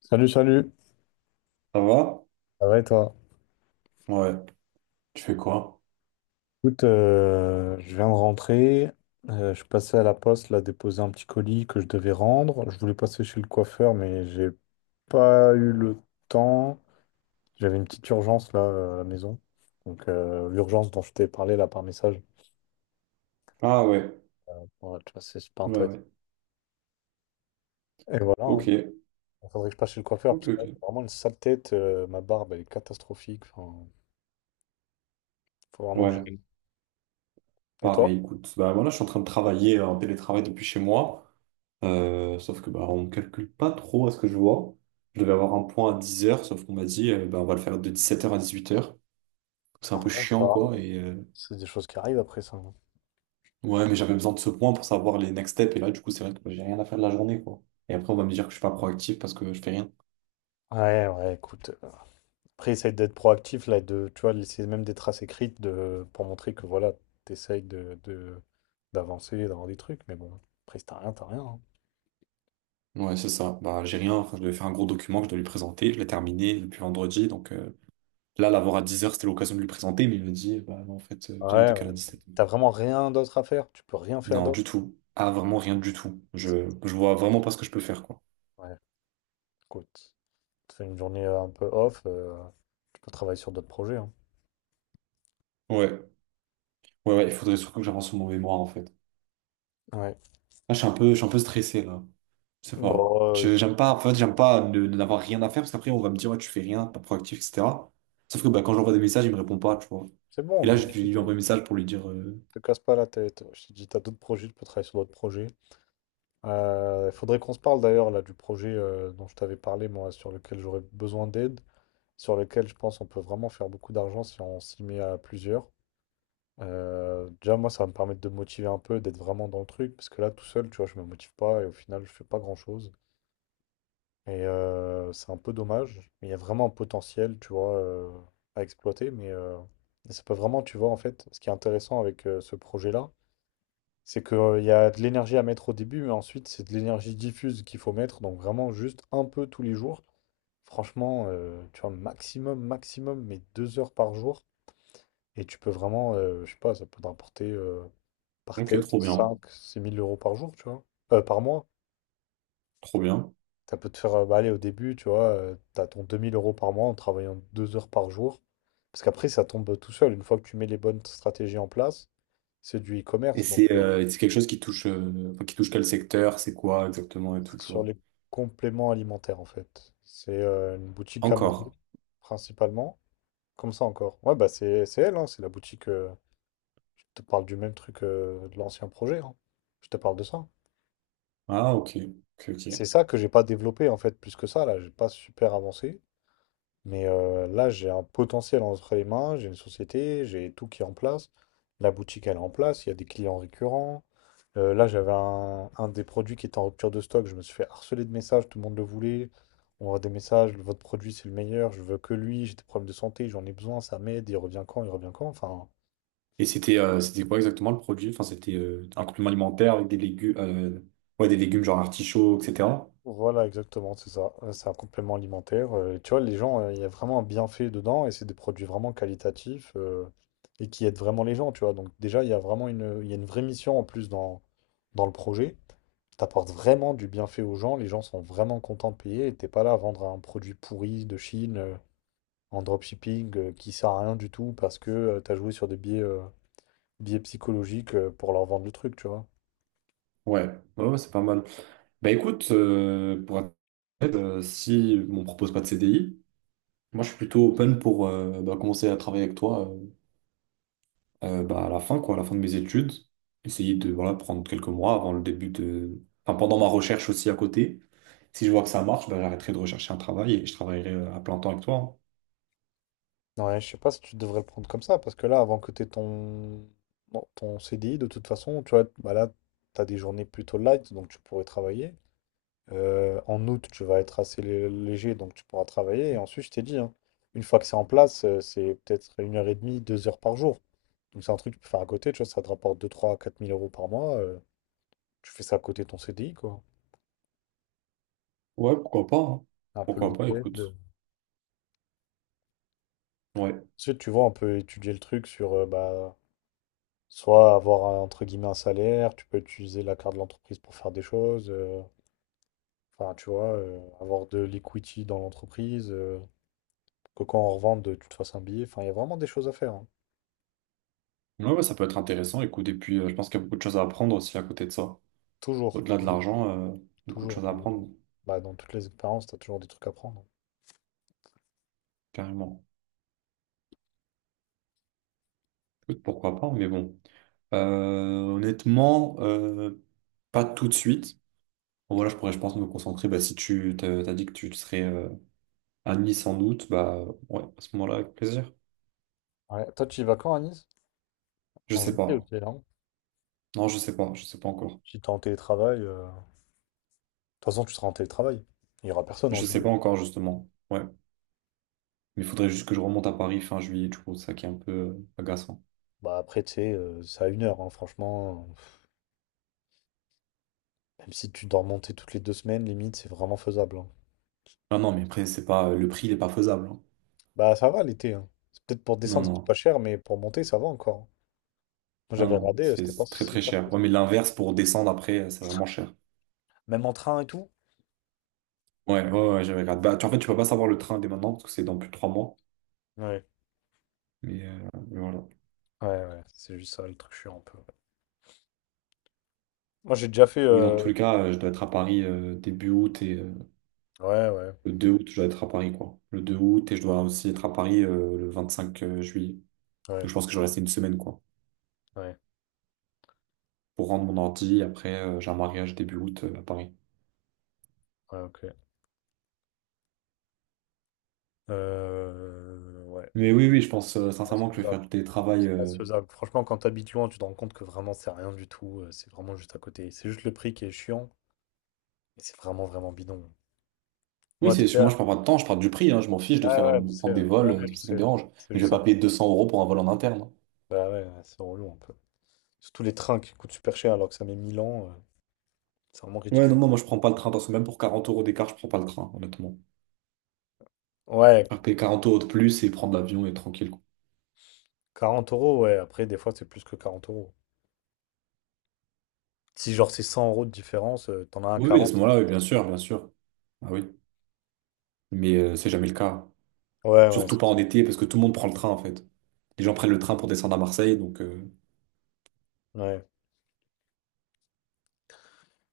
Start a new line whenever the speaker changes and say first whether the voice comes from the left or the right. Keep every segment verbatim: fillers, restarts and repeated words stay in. left: Salut, salut.
right: Ça va?
left: Ça va et toi?
right: Ouais. Tu fais quoi?
left: Écoute, euh, je viens de rentrer. Euh, je suis passé à la poste, là, déposer un petit colis que je devais rendre. Je voulais passer chez le coiffeur, mais j'ai pas eu le temps. J'avais une petite urgence, là, euh, à la maison. Donc, euh, l'urgence dont je t'ai parlé, là, par message.
right: Ah ouais.
left: Ouais, tu vois, c'est super
right: Ouais,
left: intéressant.
right: ouais.
left: Et voilà, hein.
right: Ok.
left: Il faudrait que je passe chez le coiffeur, parce
right: Ok,
left: que là,
right: ok.
left: j'ai vraiment une sale tête. Euh, ma barbe, elle est catastrophique. Enfin, faut vraiment que j'y...
right: Ouais.
left: gagne. Et toi?
right: Pareil, écoute. Bah voilà je suis en train de travailler en télétravail depuis chez moi. Euh, sauf que bah on ne calcule pas trop à ce que je vois. Je devais avoir un point à dix heures sauf qu'on m'a dit euh, bah, on va le faire de dix-sept heures à dix-huit heures. C'est un
left: Ah
right: peu
left: ouais, ça
right: chiant,
left: arrive.
right: quoi. Et euh,
left: C'est des choses qui arrivent après ça, hein.
right: ouais, mais j'avais besoin de ce point pour savoir les next steps. Et là, du coup, c'est vrai que bah, j'ai rien à faire de la journée, quoi. Et après, on va me dire que je suis pas proactif parce que je fais rien.
left: Ouais, ouais, écoute. Après, essaye d'être proactif, là, et de, tu vois, laisser même des traces écrites de, pour montrer que, voilà, t'essayes de, de- d'avancer, d'avoir des trucs, mais bon, après, si t'as rien, t'as rien, hein.
right: Ouais, c'est ça. Bah j'ai rien. Enfin, je devais faire un gros document que je dois lui présenter. Je l'ai terminé depuis vendredi, donc. euh, Là, l'avoir à dix heures, c'était l'occasion de lui présenter, mais il m'a dit, bah non, en fait, euh, viens, on
left: Ouais,
right: décale
left: ouais.
right: à dix-sept heures.
left: T'as vraiment rien d'autre à faire, tu peux rien faire
right: Non,
left: d'autre.
right: du tout. Ah, vraiment rien du tout. Je, je vois vraiment pas ce que je peux faire, quoi.
left: Ouais, écoute, tu fais une journée euh, un peu off, euh, tu peux travailler sur d'autres projets, hein.
right: Ouais, ouais, ouais, il faudrait surtout que j'avance sur mon mémoire, en fait.
left: Ouais.
right: Là, je suis un peu, je suis un peu stressé, là. Je sais pas.
left: Bon, euh,
right: Je- J'aime pas, en fait, j'aime pas ne, ne- n'avoir rien à faire, parce qu'après, on va me dire, ouais, tu fais rien, t'es pas proactif, et cetera. Sauf que bah, quand j'envoie des messages, il me répond pas, tu vois.
left: c'est
right: Et
left: bon,
right: là, je
left: donc,
right: lui
left: écoute,
right: envoie un message pour lui dire, euh,
left: te casse pas la tête. Je t'ai dit, t'as d'autres projets, tu peux travailler sur d'autres projets. Il faudrait qu'on se parle d'ailleurs, là, du projet euh, dont je t'avais parlé, moi, sur lequel j'aurais besoin d'aide, sur lequel je pense on peut vraiment faire beaucoup d'argent si on s'y met à plusieurs. Euh, déjà, moi, ça va me permettre de me motiver un peu, d'être vraiment dans le truc, parce que là, tout seul, tu vois, je me motive pas et au final, je fais pas grand-chose. Et euh, c'est un peu dommage, mais il y a vraiment un potentiel, tu vois, euh, à exploiter. Mais euh, ça peut vraiment, tu vois, en fait, ce qui est intéressant avec euh, ce projet-là, c'est qu'il y a de l'énergie à mettre au début, mais ensuite, c'est de l'énergie diffuse qu'il faut mettre, donc vraiment juste un peu tous les jours. Franchement, euh, tu vois, maximum, maximum, mais deux heures par jour. Et tu peux vraiment, euh, je sais pas, ça peut te rapporter euh, par
right: ok,
left: tête
right: trop bien,
left: cinq six mille euros par jour, tu vois. Euh, par mois.
right: trop bien.
left: Ça peut te faire, euh, bah, aller au début, tu vois, euh, t'as ton deux mille euros par mois en travaillant deux heures par jour. Parce qu'après, ça tombe tout seul. Une fois que tu mets les bonnes stratégies en place, c'est du
right: Et
left: e-commerce. Donc,
right: c'est
left: euh,
right: euh, c'est quelque chose qui touche, euh, enfin, qui touche quel secteur, c'est quoi exactement et tout,
left: c'est
right: tu
left: sur
right: vois.
left: les compléments alimentaires, en fait. C'est euh, une boutique Amazon,
right: Encore.
left: principalement. Comme ça encore. Ouais, bah, c'est c'est elle, hein, c'est la boutique. Euh, je te parle du même truc euh, de l'ancien projet, hein. Je te parle de ça.
right: Ah, ok. Ok,
left: C'est
right: ok.
left: ça que j'ai pas développé en fait plus que ça, là, j'ai pas super avancé. Mais euh, là, j'ai un potentiel entre les mains, j'ai une société, j'ai tout qui est en place. La boutique, elle est en place, il y a des clients récurrents. Euh, là, j'avais un, un des produits qui était en rupture de stock, je me suis fait harceler de messages, tout le monde le voulait. On voit des messages, votre produit c'est le meilleur, je veux que lui, j'ai des problèmes de santé, j'en ai besoin, ça m'aide, il revient quand, il revient quand. Enfin,
right: Et c'était euh, c'était quoi exactement le produit? Enfin, c'était euh, un complément alimentaire avec des légumes, euh, ouais, des légumes genre artichauts, et cetera.
left: voilà, exactement, c'est ça. Euh, C'est un complément alimentaire. Euh, tu vois, les gens, euh, il y a vraiment un bienfait dedans et c'est des produits vraiment qualitatifs euh, et qui aident vraiment les gens, tu vois. Donc déjà, il y a vraiment une, il y a une vraie mission en plus dans, dans le projet. Tu apportes vraiment du bienfait aux gens, les gens sont vraiment contents de payer et t'es pas là à vendre un produit pourri de Chine euh, en dropshipping euh, qui sert à rien du tout parce que euh, tu as joué sur des biais, euh, biais psychologiques euh, pour leur vendre le truc, tu vois.
right: Ouais, ouais, ouais, c'est pas mal. Bah écoute, euh, pour être honnête, euh, si on me propose pas de C D I, moi je suis plutôt open pour euh, bah, commencer à travailler avec toi euh, euh, bah, à la fin, quoi, à la fin de mes études. Essayer de voilà, prendre quelques mois avant le début de. Enfin, pendant ma recherche aussi à côté. Si je vois que ça marche, bah, j'arrêterai de rechercher un travail et je travaillerai euh, à plein temps avec toi, hein.
left: Ouais, je sais pas si tu devrais le prendre comme ça, parce que là, avant que t'aies ton... bon, ton C D I, de toute façon, tu vois, bah là, t'as des journées plutôt light, donc tu pourrais travailler. Euh, en août, tu vas être assez lé- léger, donc tu pourras travailler. Et ensuite, je t'ai dit, hein, une fois que c'est en place, euh, c'est peut-être une heure et demie, deux heures par jour. Donc c'est un truc que tu peux faire à côté, tu vois, ça te rapporte deux, trois, quatre mille euros par mois. Euh, tu fais ça à côté de ton C D I, quoi.
right: Ouais, pourquoi pas, hein.
left: Un peu le
right: Pourquoi pas,
left: week-end.
right: écoute. Ouais.
left: Ensuite, tu vois, on peut étudier le truc sur... euh, bah, soit avoir un- entre guillemets un salaire, tu peux utiliser la carte de l'entreprise pour faire des choses, euh, enfin tu vois, euh, avoir de l'equity dans l'entreprise, euh, pour que quand on revende, tu te fasses un billet, enfin il y a vraiment des choses à faire, hein.
right: Ouais, ouais, ça peut être intéressant, écoute. Et puis, euh, je pense qu'il y a beaucoup de choses à apprendre aussi à côté de ça.
left: Toujours,
right: Au-delà de
left: toujours,
right: l'argent, euh, beaucoup de
left: toujours.
right: choses à
left: Dans,
right: apprendre,
left: bah, dans toutes les expériences, tu as toujours des trucs à prendre.
right: carrément. Écoute, pourquoi pas, mais bon. Euh, honnêtement, euh, pas tout de suite. Bon, voilà, je pourrais, je pense, me concentrer. Bah, si tu t'as, t'as dit que tu serais euh, à Nice sans doute, bah ouais, à ce moment-là, avec plaisir.
left: Ouais. Toi, tu y vas quand à Nice?
right: Je
left: En
right: sais
left: juillet,
right: pas.
left: ok, non?
right: Non, je sais pas, je sais pas encore.
left: Si t'es en télétravail, euh, de toute façon tu seras en télétravail. Il n'y aura personne en
right: Je sais
left: juillet.
right: pas encore, justement. Ouais. Mais il faudrait juste que je remonte à Paris fin juillet, du coup, ça qui est un peu euh, agaçant.
left: Bah après, tu sais, euh, c'est à une heure, hein, franchement. Même si tu dois remonter toutes les deux semaines, limite, c'est vraiment faisable, hein.
right: Non, non, mais après, c'est pas, le prix, il est pas faisable, hein.
left: Bah ça va l'été, hein. C'est peut-être pour
right: Non,
left: descendre,
right: non,
left: c'est pas cher, mais pour monter, ça va encore. Moi
right: non,
left: j'avais
right: non,
left: regardé, euh,
right: c'est
left: c'était pas
right: c'est très
left: si
right: très
left: cher que
right: cher.
left: ça.
right: Ouais, mais l'inverse pour descendre après, euh, c'est vraiment cher.
left: Même en train et tout?
right: Ouais, ouais, ouais, j'avais regardé. Bah, tu, en fait, tu peux pas savoir le train dès maintenant parce que c'est dans plus de trois mois.
left: Ouais,
right: Mais, euh, mais voilà.
left: ouais, ouais. C'est juste ça, le truc chiant un peu. Moi j'ai déjà fait.
right: Mais dans
left: euh,
right: tous les cas, euh, je dois être à Paris euh, début août et euh,
left: Ouais, ouais,
right: le deux août, je dois être à Paris, quoi. Le deux août et je dois aussi être à Paris euh, le vingt-cinq euh, juillet. Donc,
left: ouais,
right: je pense que je vais rester une semaine, quoi,
left: ouais,
right: pour rendre mon ordi. Après, euh, j'ai un mariage début août euh, à Paris.
left: ouais, ok. Euh, ouais,
right: Mais oui, oui, je pense euh,
left: ouais, c'est
right: sincèrement que je vais
left: faisable.
right: faire du télétravail.
left: Ouais, c'est
right: euh,
left: faisable. Franchement, quand t'habites loin, tu te rends compte que vraiment, c'est rien du tout. euh, C'est vraiment juste à côté. C'est juste le prix qui est chiant. Et c'est vraiment, vraiment bidon.
right: Oui,
left: Moi, t'es
right: c'est,
left: là.
right: moi je parle pas de temps, je parle du prix, hein, je m'en fiche de
left: Ouais,
right: faire
left: ouais, je
right: de
left: sais.
right: prendre des
left: euh, Ouais,
right: vols,
left: ouais,
right: euh, c'est
left: je
right: ça qui me
left: sais, je sais.
right: dérange.
left: C'est
right: Mais je
left: juste
right: vais
left: ça,
right: pas
left: quoi.
right: payer deux cents euros pour un vol en interne.
left: Bah ouais, ouais, c'est relou un peu. Surtout les trains qui coûtent super cher alors que ça met mille ans, euh, c'est vraiment
right: Ouais, non,
left: ridicule.
right: non, moi je prends pas le train, parce que même pour quarante euros d'écart, je prends pas le train, honnêtement.
left: Ouais,
right: Faire payer quarante euros de plus et prendre l'avion et être tranquille, quoi.
left: quarante euros, ouais. Après, des fois, c'est plus que quarante euros. Si genre c'est cent euros de différence, euh, t'en as un à
right: Oui, oui, à ce
left: quarante.
right: moment-là, oui, bien sûr, bien sûr. Ah oui. Mais euh, c'est jamais le cas.
left: Ouais, ouais,
right: Surtout
left: c'est
right: pas en
left: ça.
right: été, parce que tout le monde prend le train, en fait. Les gens prennent le train pour descendre à Marseille, donc euh,
left: Ouais,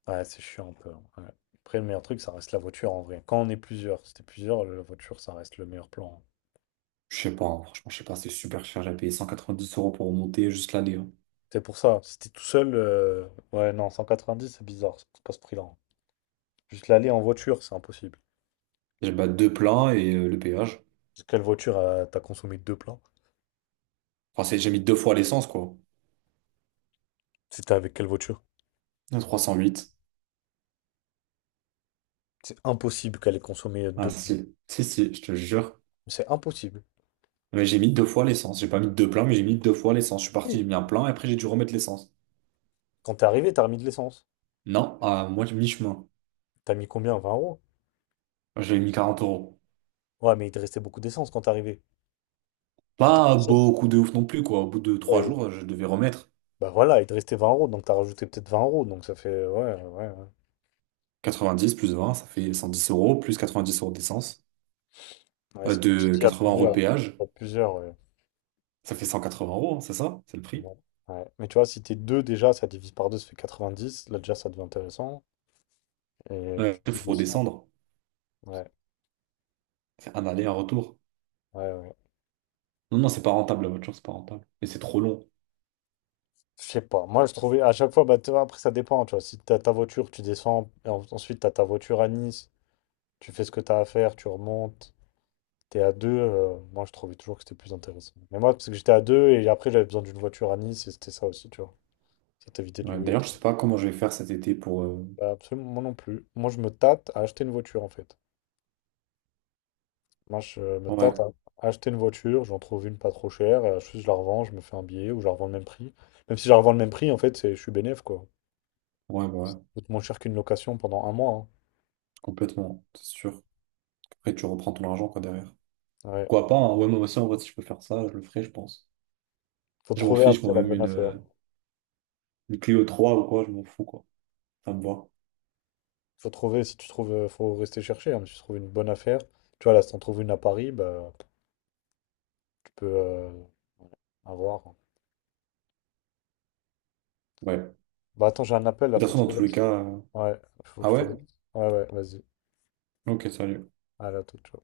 left: ouais, c'est chiant un peu, hein, ouais. Après, le meilleur truc, ça reste la voiture en vrai. Quand on est plusieurs, si t'es plusieurs, la voiture, ça reste le meilleur plan, hein.
right: je sais pas, hein, franchement, je sais pas, c'est super cher, j'ai payé cent quatre-vingt-dix euros pour remonter juste l'aller, hein.
left: C'est pour ça. Si t'es tout seul, euh, ouais, non, cent quatre-vingt-dix, c'est bizarre. C'est pas ce prix-là, hein. Juste l'aller en voiture, c'est impossible.
right: J'ai bah, deux pleins et euh, le péage.
left: Parce que quelle voiture euh, t'as consommé deux plans?
right: Enfin, c'est- j'ai mis deux fois l'essence, quoi.
left: C'était avec quelle voiture?
right: Trois cent huit.
left: C'est impossible qu'elle ait consommé euh,
right: Ah
left: deux.
right: si, si, si, je te jure.
left: C'est impossible.
right: Mais j'ai mis deux fois l'essence. J'ai pas mis deux pleins, mais j'ai mis deux fois l'essence. Je suis parti,
left: Oui.
right: j'ai mis un plein et après j'ai dû remettre l'essence.
left: Quand t'es arrivé, t'as remis de l'essence.
right: Non, à moi, j'ai mi-chemin.
left: T'as mis combien? vingt euros?
right: J'ai mis quarante euros.
left: Ouais, mais il te restait beaucoup d'essence quand t'es arrivé. T'étais
right: Pas
left: pas seul.
right: beaucoup de ouf non plus, quoi. Au bout de trois
left: Ouais.
right: jours, je devais remettre
left: Bah voilà, il te restait vingt euros, donc t'as rajouté peut-être vingt euros, donc ça fait... Ouais, ouais, ouais.
right: quatre-vingt-dix plus vingt ça fait cent dix euros, plus quatre-vingt-dix euros d'essence.
left: Ouais,
right: Euh,
left: c'est pour ça que je
right: de
left: dis à
right: vingts euros de
left: plusieurs.
right: péage,
left: À plusieurs, ouais.
right: ça fait cent quatre-vingts euros, hein, c'est ça? C'est le prix.
left: Ouais. Ouais. Mais tu vois, si t'es deux déjà, ça divise par deux, ça fait quatre-vingt-dix. Là, déjà, ça devient intéressant. Et
right: Euh, il
left: plus de
right: faut
left: cent.
right: redescendre.
left: Ouais,
right: C'est un aller, un retour.
left: ouais, ouais.
right: Non, non, c'est pas rentable, la voiture, c'est pas rentable. Et c'est trop long.
left: Je sais pas. Moi, je trouvais à chaque fois, bah, tu vois, après, ça dépend. Tu vois, si t'as ta voiture, tu descends, et en- ensuite, t'as ta voiture à Nice. Tu fais ce que t'as à faire, tu remontes. T'es à deux, euh, moi je trouvais toujours que c'était plus intéressant. Mais moi, parce que j'étais à deux et après j'avais besoin d'une voiture à Nice et c'était ça aussi, tu vois. Ça t'évitait de
right: Ouais,
left: louer.
right: d'ailleurs, je sais pas comment je vais faire cet été pour. euh,
left: Bah, absolument, moi non plus. Moi je me tâte à acheter une voiture en fait. Moi je me
right: Ouais,
left: tâte à acheter une voiture, j'en trouve une pas trop chère, euh, juste je la revends, je me fais un billet ou je la revends le même prix. Même si je la revends le même prix, en fait, c'est, je suis bénéf quoi.
right: ouais, bah ouais.
left: Ça coûte moins cher qu'une location pendant un mois,
right: Complètement, c'est sûr. Après, tu reprends ton argent, quoi, derrière.
left: hein. Ouais.
right: Pourquoi pas, hein. Ouais, moi aussi, en vrai, si je peux faire ça, je le ferai, je pense.
left: Faut
right: Je m'en
left: trouver
right: fiche,
left: après
right: moi,
left: la
right: même
left: bonne
right: une,
left: affaire.
right: euh, une Clio trois ou quoi, je m'en fous, quoi. Ça me va.
left: Faut trouver, si tu trouves, euh, faut rester chercher, hein, mais si tu trouves une bonne affaire, tu vois, là, si t'en trouves une à Paris, bah, tu peux euh, avoir, hein.
right: Ouais. De
left: Bah attends, j'ai un appel là,
right: toute
left: faut
right: façon,
left: que je
right: dans
left: te
right: tous les
left: laisse.
right: cas. euh,
left: Ouais, faut
right: Ah
left: que je te
right: ouais?
left: laisse. Ouais, ouais, vas-y.
right: Ok, salut.
left: À la toute, ciao.